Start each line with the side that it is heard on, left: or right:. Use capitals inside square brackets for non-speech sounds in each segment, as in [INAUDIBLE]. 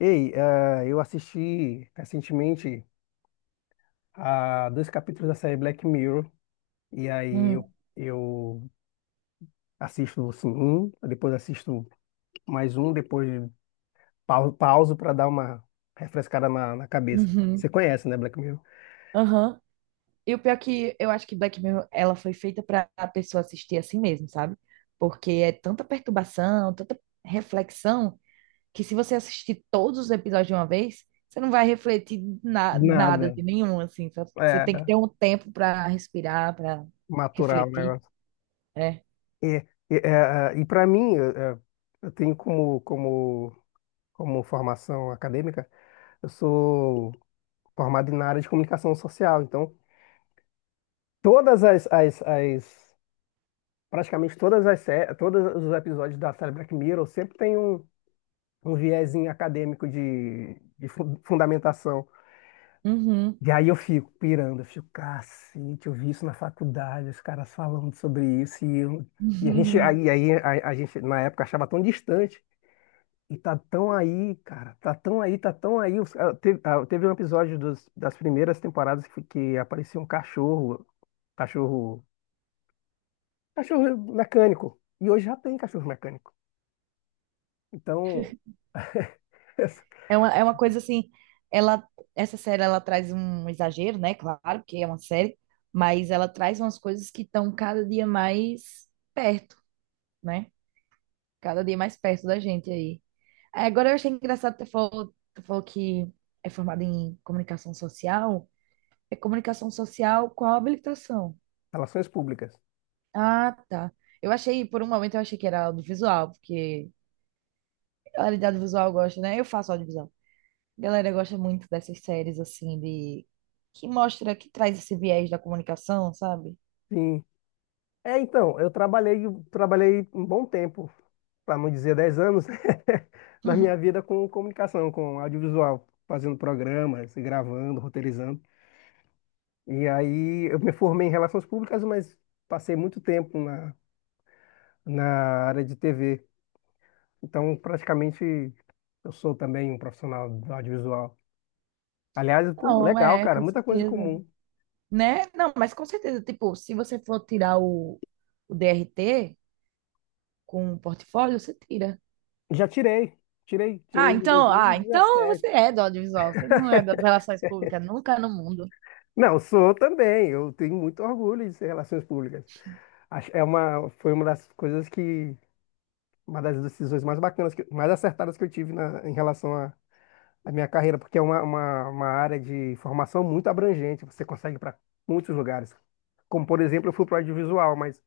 left: Ei, eu assisti recentemente a dois capítulos da série Black Mirror, e aí
right: Hum,
left: eu assisto assim, um, depois assisto mais um, depois pauso para dar uma refrescada na cabeça. Você
right: uhum,
left: conhece, né, Black Mirror?
right: aham. E o pior é que eu acho que Black Mirror, ela foi feita para a pessoa assistir assim mesmo, sabe? Porque é tanta perturbação, tanta reflexão, que se você assistir todos os episódios de uma vez, você não vai refletir nada
left: Nada.
right: de nenhum, assim. Você
left: É,
right: tem que ter um tempo para respirar, para
left: maturar o
right: refletir,
left: negócio.
right: né?
left: E para mim, eu eu tenho como formação acadêmica, eu sou formado na área de comunicação social, então todas as praticamente todos os episódios da série Black Mirror sempre tem um viezinho acadêmico de fundamentação.
right: Uhum.
left: E aí eu fico pirando, eu fico, cacete, eu vi isso na faculdade, os caras falando sobre isso, e a gente,
right: [LAUGHS]
left: aí a gente na época achava tão distante, e tá tão aí, cara, tá tão aí, tá tão aí. Teve um episódio das primeiras temporadas que aparecia um cachorro, cachorro, cachorro mecânico, e hoje já tem cachorro mecânico. Então, [LAUGHS]
right: É uma coisa assim, ela, essa série ela traz um exagero, né? Claro, porque é uma série, mas ela traz umas coisas que estão cada dia mais perto, né? Cada dia mais perto da gente aí. Aí, agora eu achei engraçado que tu falou que é formada em comunicação social. É comunicação social com a habilitação.
left: Relações públicas.
right: Ah, tá. Eu achei, por um momento eu achei que era audiovisual, porque a realidade visual eu gosto, né? Eu faço audiovisual. Galera gosta muito dessas séries assim de que mostra, que traz esse viés da comunicação, sabe?
left: Sim. É, então, eu trabalhei um bom tempo, para não dizer 10 anos, [LAUGHS] na
right: [LAUGHS]
left: minha vida com comunicação, com audiovisual, fazendo programas, gravando, roteirizando. E aí eu me formei em relações públicas, mas passei muito tempo na área de TV. Então, praticamente, eu sou também um profissional do audiovisual. Aliás, pô,
right: Não,
left: legal,
right: é,
left: cara,
right: com
left: muita coisa em
right: certeza.
left: comum.
right: Né? Não, mas com certeza, tipo, se você for tirar o DRT com o portfólio, você tira.
left: Já tirei
right: Ah,
left: em
right: então, ah, então você
left: 2017.
right: é do audiovisual, você não é das relações públicas nunca no mundo.
left: Não, sou também. Eu tenho muito orgulho de ser relações públicas. Foi uma das coisas uma das decisões mais bacanas, mais acertadas que eu tive em relação à à minha carreira, porque é uma área de formação muito abrangente. Você consegue ir para muitos lugares. Como, por exemplo, eu fui para o audiovisual, mas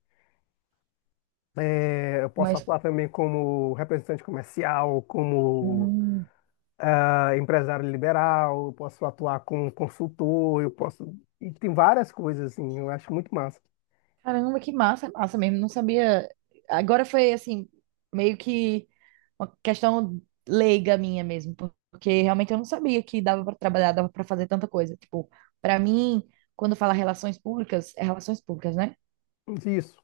left: eu posso
right: Mas,
left: atuar também como representante comercial, como
right: hum,
left: empresário liberal, eu posso atuar como consultor, eu posso. E tem várias coisas, assim, eu acho muito massa.
right: Caramba, que massa, massa mesmo, não sabia. Agora foi assim, meio que uma questão leiga minha mesmo, porque realmente eu não sabia que dava para trabalhar, dava para fazer tanta coisa. Tipo, para mim, quando fala relações públicas, é relações públicas, né?
left: Isso.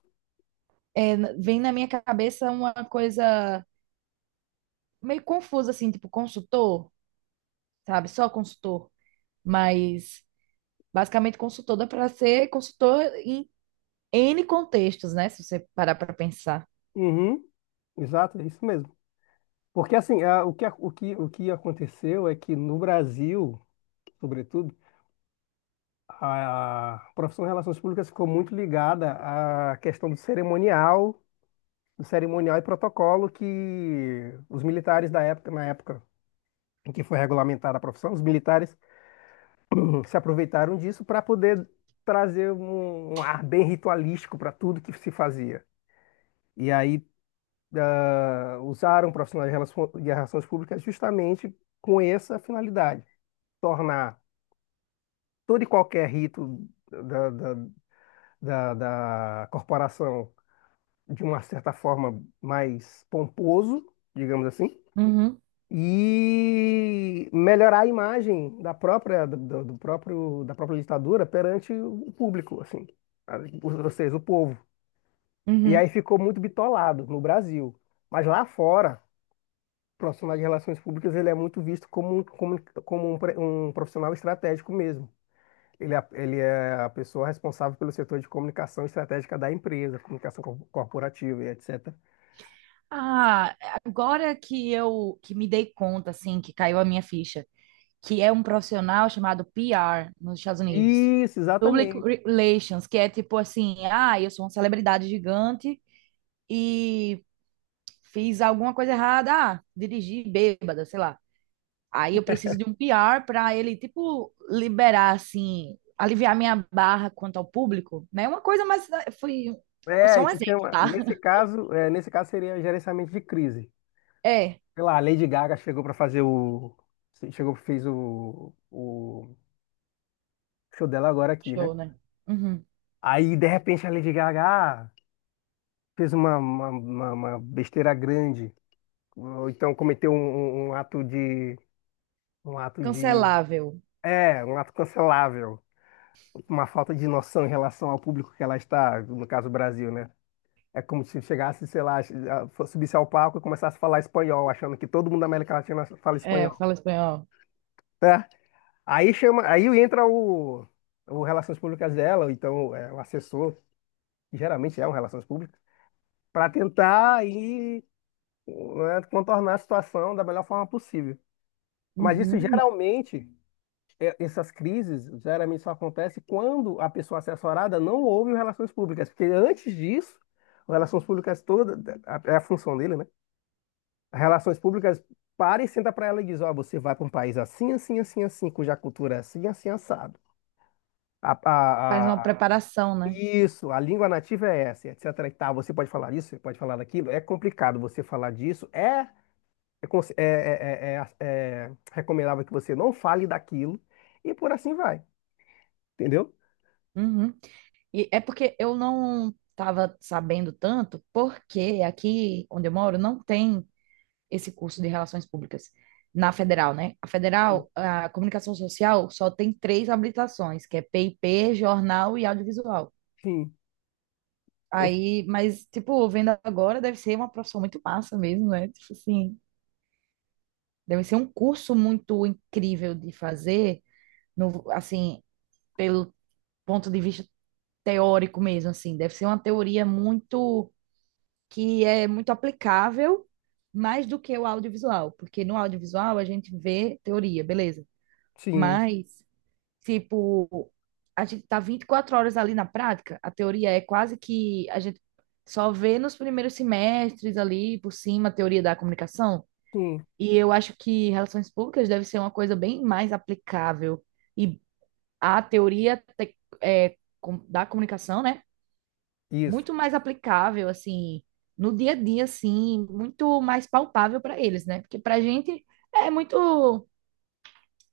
right: É, vem na minha cabeça uma coisa meio confusa assim, tipo consultor, sabe? Só consultor, mas basicamente consultor dá para ser consultor em N contextos, né? Se você parar para pensar.
left: Uhum, exato, é isso mesmo. Porque assim, o que aconteceu é que no Brasil, sobretudo, a profissão de relações públicas ficou muito ligada à questão do cerimonial e protocolo que os militares da época, na época em que foi regulamentada a profissão, os militares se aproveitaram disso para poder trazer um ar bem ritualístico para tudo que se fazia. E aí usaram profissionais de relações públicas justamente com essa finalidade, tornar todo e qualquer rito da, da corporação de uma certa forma mais pomposo, digamos assim,
right: Uhum,
left: e melhorar a imagem da própria do, do próprio da própria ditadura perante o público, assim, a- ou seja, o povo. E
right: uhum.
left: aí ficou muito bitolado no Brasil, mas lá fora profissional de relações públicas ele é muito visto como um profissional estratégico mesmo. Ele é a pessoa responsável pelo setor de comunicação estratégica da empresa, comunicação corporativa e etc.
right: Ah, agora que eu que me dei conta, assim, que caiu a minha ficha, que é um profissional chamado PR nos Estados Unidos.
left: Isso,
right: Public
left: exatamente.
right: Relations, que é tipo assim, ah, eu sou uma celebridade gigante e fiz alguma coisa errada, ah, dirigi bêbada, sei lá. Aí eu preciso de um PR para ele, tipo, liberar, assim, aliviar minha barra quanto ao público, né? Uma coisa, mas né, foi
left: É,
right: só um
left: isso
right: exemplo,
left: chama,
right: tá?
left: nesse
right: [LAUGHS]
left: caso, nesse caso seria gerenciamento de crise.
right: É,
left: Sei lá, a Lady Gaga chegou para fazer o, chegou fez o show dela agora aqui, né?
right: show, né? Uhum.
left: Aí de repente a Lady Gaga ah, fez uma besteira grande. Ou então cometeu um ato de. Um ato de.
right: Cancelável.
left: É, um ato cancelável. Uma falta de noção em relação ao público que ela está, no caso, o Brasil, né? É como se chegasse, sei lá, subisse ao palco e começasse a falar espanhol, achando que todo mundo da América Latina fala
right: É,
left: espanhol.
right: fala espanhol.
left: Tá? Aí chama, aí entra o Relações Públicas dela, ou então é, o assessor, que geralmente é um Relações Públicas, para tentar aí, né, contornar a situação da melhor forma possível. Mas isso
right: Uhum.
left: geralmente, essas crises geralmente só acontecem quando a pessoa assessorada não ouve o relações públicas, porque antes disso, o relações públicas toda é a função dele, né? As relações públicas para e senta para ela e diz: ó, você vai para um país assim, assim, assim, assim, cuja cultura é assim, assim, assado. A,
right: Faz
left: a-
right: uma
left: a-
right: preparação, né?
left: isso, a língua nativa é essa, etc. e tal. Você pode falar isso, você pode falar daquilo. É complicado você falar disso. É, conse- é, é é recomendável que você não fale daquilo. E por assim vai, entendeu?
right: Uhum. E é porque eu não estava sabendo tanto, porque aqui onde eu moro não tem esse curso de Relações Públicas na Federal, né? A
left: Sim.
right: Federal, a Comunicação Social só tem três habilitações, que é PIP, Jornal e Audiovisual.
left: Sim. Eu,
right: Aí, mas, tipo, vendo agora, deve ser uma profissão muito massa mesmo, né? Tipo assim, deve ser um curso muito incrível de fazer, no, assim, pelo ponto de vista teórico mesmo, assim. Deve ser uma teoria muito, que é muito aplicável, mais do que o audiovisual, porque no audiovisual a gente vê teoria, beleza.
left: sim,
right: Mas, tipo, a gente tá 24 horas ali na prática. A teoria é quase que a gente só vê nos primeiros semestres ali por cima a teoria da comunicação.
left: sim,
right: E eu acho que relações públicas deve ser uma coisa bem mais aplicável. E a teoria é, da comunicação, né?
left: isso.
right: Muito mais aplicável, assim, no dia a dia, assim, muito mais palpável para eles, né? Porque pra gente é muito.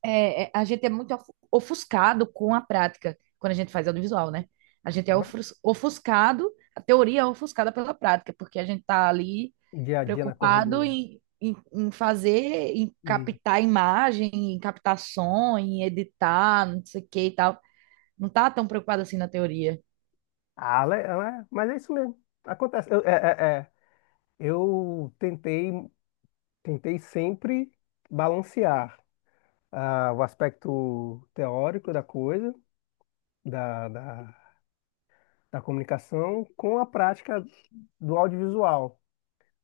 right: A gente é muito ofuscado com a prática quando a gente faz audiovisual, né? A gente é
left: Aham.
right: ofuscado, a teoria é ofuscada pela prática, porque a gente tá ali
left: Dia a dia na
right: preocupado
left: correria.
right: em fazer, em
left: E,
right: captar imagem, em captar som, em editar, não sei o que e tal. Não tá tão preocupado assim na teoria.
left: mas é isso mesmo. Acontece. Eu. Eu tentei sempre balancear o aspecto teórico da coisa, da, da, da comunicação, com a prática do audiovisual.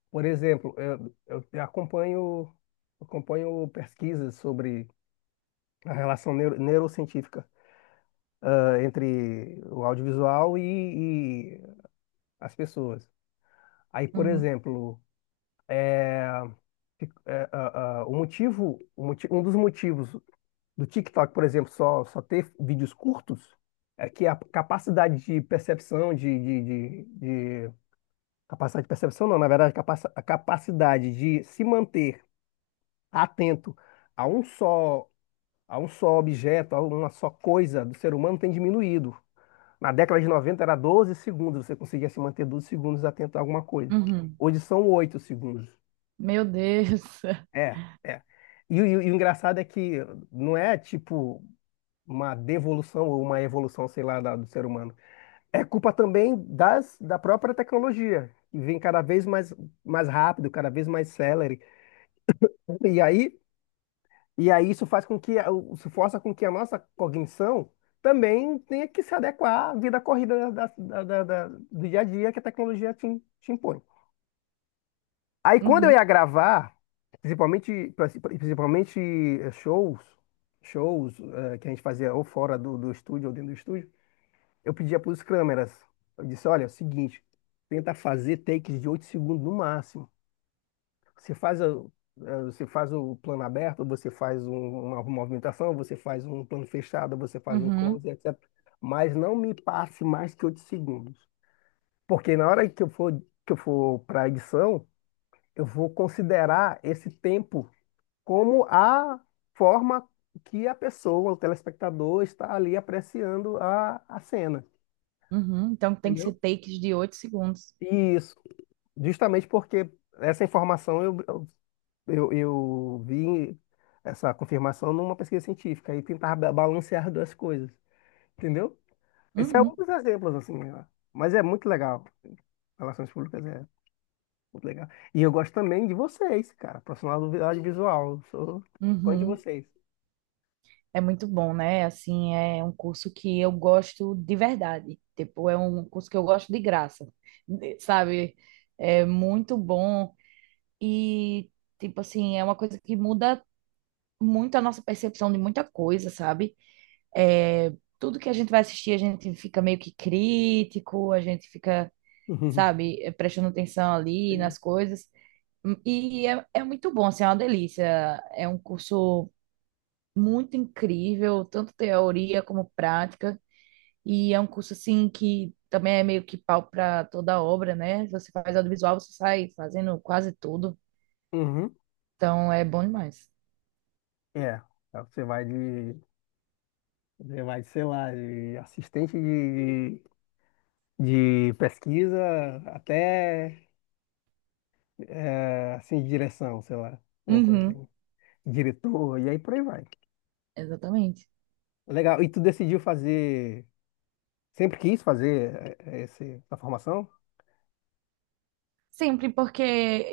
left: Por exemplo, eu acompanho pesquisas sobre a relação neurocientífica entre o audiovisual e as pessoas. Aí, por
right: Uhum,
left: exemplo, fi- é, ah, ah, o motivo, o moti- um dos motivos do TikTok, por exemplo, só ter vídeos curtos é que a capacidade de percepção, de, de- capacidade de percepção, não, na verdade, a capacidade de se manter atento a um só, a um só objeto, a uma só coisa do ser humano tem diminuído. Na década de 90 era 12 segundos, você conseguia se manter 12 segundos atento a alguma coisa.
right: uhum.
left: Hoje são 8 segundos.
right: Meu Deus. [LAUGHS]
left: É, é. E o engraçado é que não é tipo uma devolução ou uma evolução, sei lá, da- do ser humano. É culpa também da própria tecnologia, que vem cada vez mais, mais rápido, cada vez mais celere. E aí E aí isso faz com que, isso força com que a nossa cognição também tenha que se adequar à vida corrida do dia a dia que a tecnologia te impõe. Aí quando eu
right: Uhum,
left: ia gravar, principalmente eh, shows, shows, que a gente fazia ou fora do estúdio ou dentro do estúdio, eu pedia para os câmeras, eu disse, olha, é o seguinte, tenta fazer takes de 8 segundos no máximo. Você faz o plano aberto, uma movimentação, você faz um plano fechado, você faz um
right: uhum,
left: close, etc. Mas não me passe mais que 8 segundos. Porque na hora que eu for para a edição, eu vou considerar esse tempo como a forma que a pessoa, o telespectador, está ali apreciando a cena.
right: uhum. Então tem que ser
left: Entendeu?
right: takes de 8 segundos.
left: Isso. Justamente porque essa informação eu vi essa confirmação numa pesquisa científica e tentar balancear duas coisas, entendeu? Esse é um
right: Uhum,
left: dos exemplos, assim, ó. Mas é muito legal. Relações públicas é muito legal. E eu gosto também de vocês, cara, profissional do audiovisual. Eu sou fã de
right: uhum.
left: vocês.
right: É muito bom, né? Assim, é um curso que eu gosto de verdade. Tipo, é um curso que eu gosto de graça, [LAUGHS] sabe? É muito bom e, tipo assim, é uma coisa que muda muito a nossa percepção de muita coisa, sabe? É, tudo que a gente vai assistir, a gente fica meio que crítico, a gente fica,
left: [LAUGHS] Uhum.
right: sabe, é, prestando atenção ali
left: Sim.
right: nas coisas. E é muito bom, assim, é uma delícia. É um curso muito incrível, tanto teoria como prática, e é um curso assim que também é meio que pau para toda obra, né? Você faz audiovisual, você sai fazendo quase tudo,
left: Uhum.
right: então é bom demais.
left: É, você vai de, você vai de, sei lá, de assistente de pesquisa até assim, de direção, sei lá, uma coisa
right: Uhum.
left: assim, diretor, e aí por aí vai.
right: Exatamente.
left: Legal, e tu decidiu fazer, sempre quis fazer essa formação?
right: Sempre, porque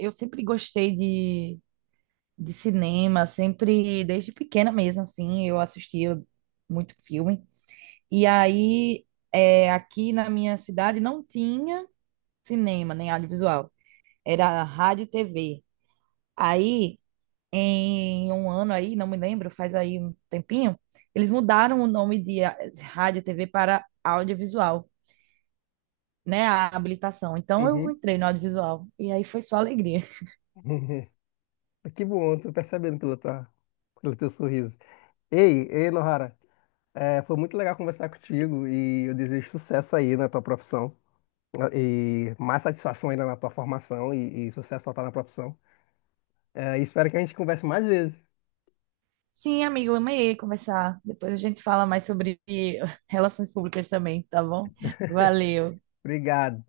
right: eu sempre gostei de cinema, sempre, desde pequena mesmo, assim, eu assistia muito filme. E aí, é, aqui na minha cidade não tinha cinema, nem audiovisual. Era rádio e TV. Aí, em um ano aí, não me lembro, faz aí um tempinho, eles mudaram o nome de rádio e TV para audiovisual, né? A habilitação. Então eu
left: Uhum.
right: entrei no audiovisual e aí foi só alegria.
left: [LAUGHS] Que bom, tô percebendo pelo, tua, pelo teu sorriso. Ei, ei, Nohara, é, foi muito legal conversar contigo e eu desejo sucesso aí na tua profissão. Né, e mais satisfação ainda na tua formação e sucesso total na profissão. É, e espero que a gente converse mais vezes.
right: Sim, amigo, eu amei conversar. Depois a gente fala mais sobre relações públicas também, tá bom? Valeu.
left: Obrigado.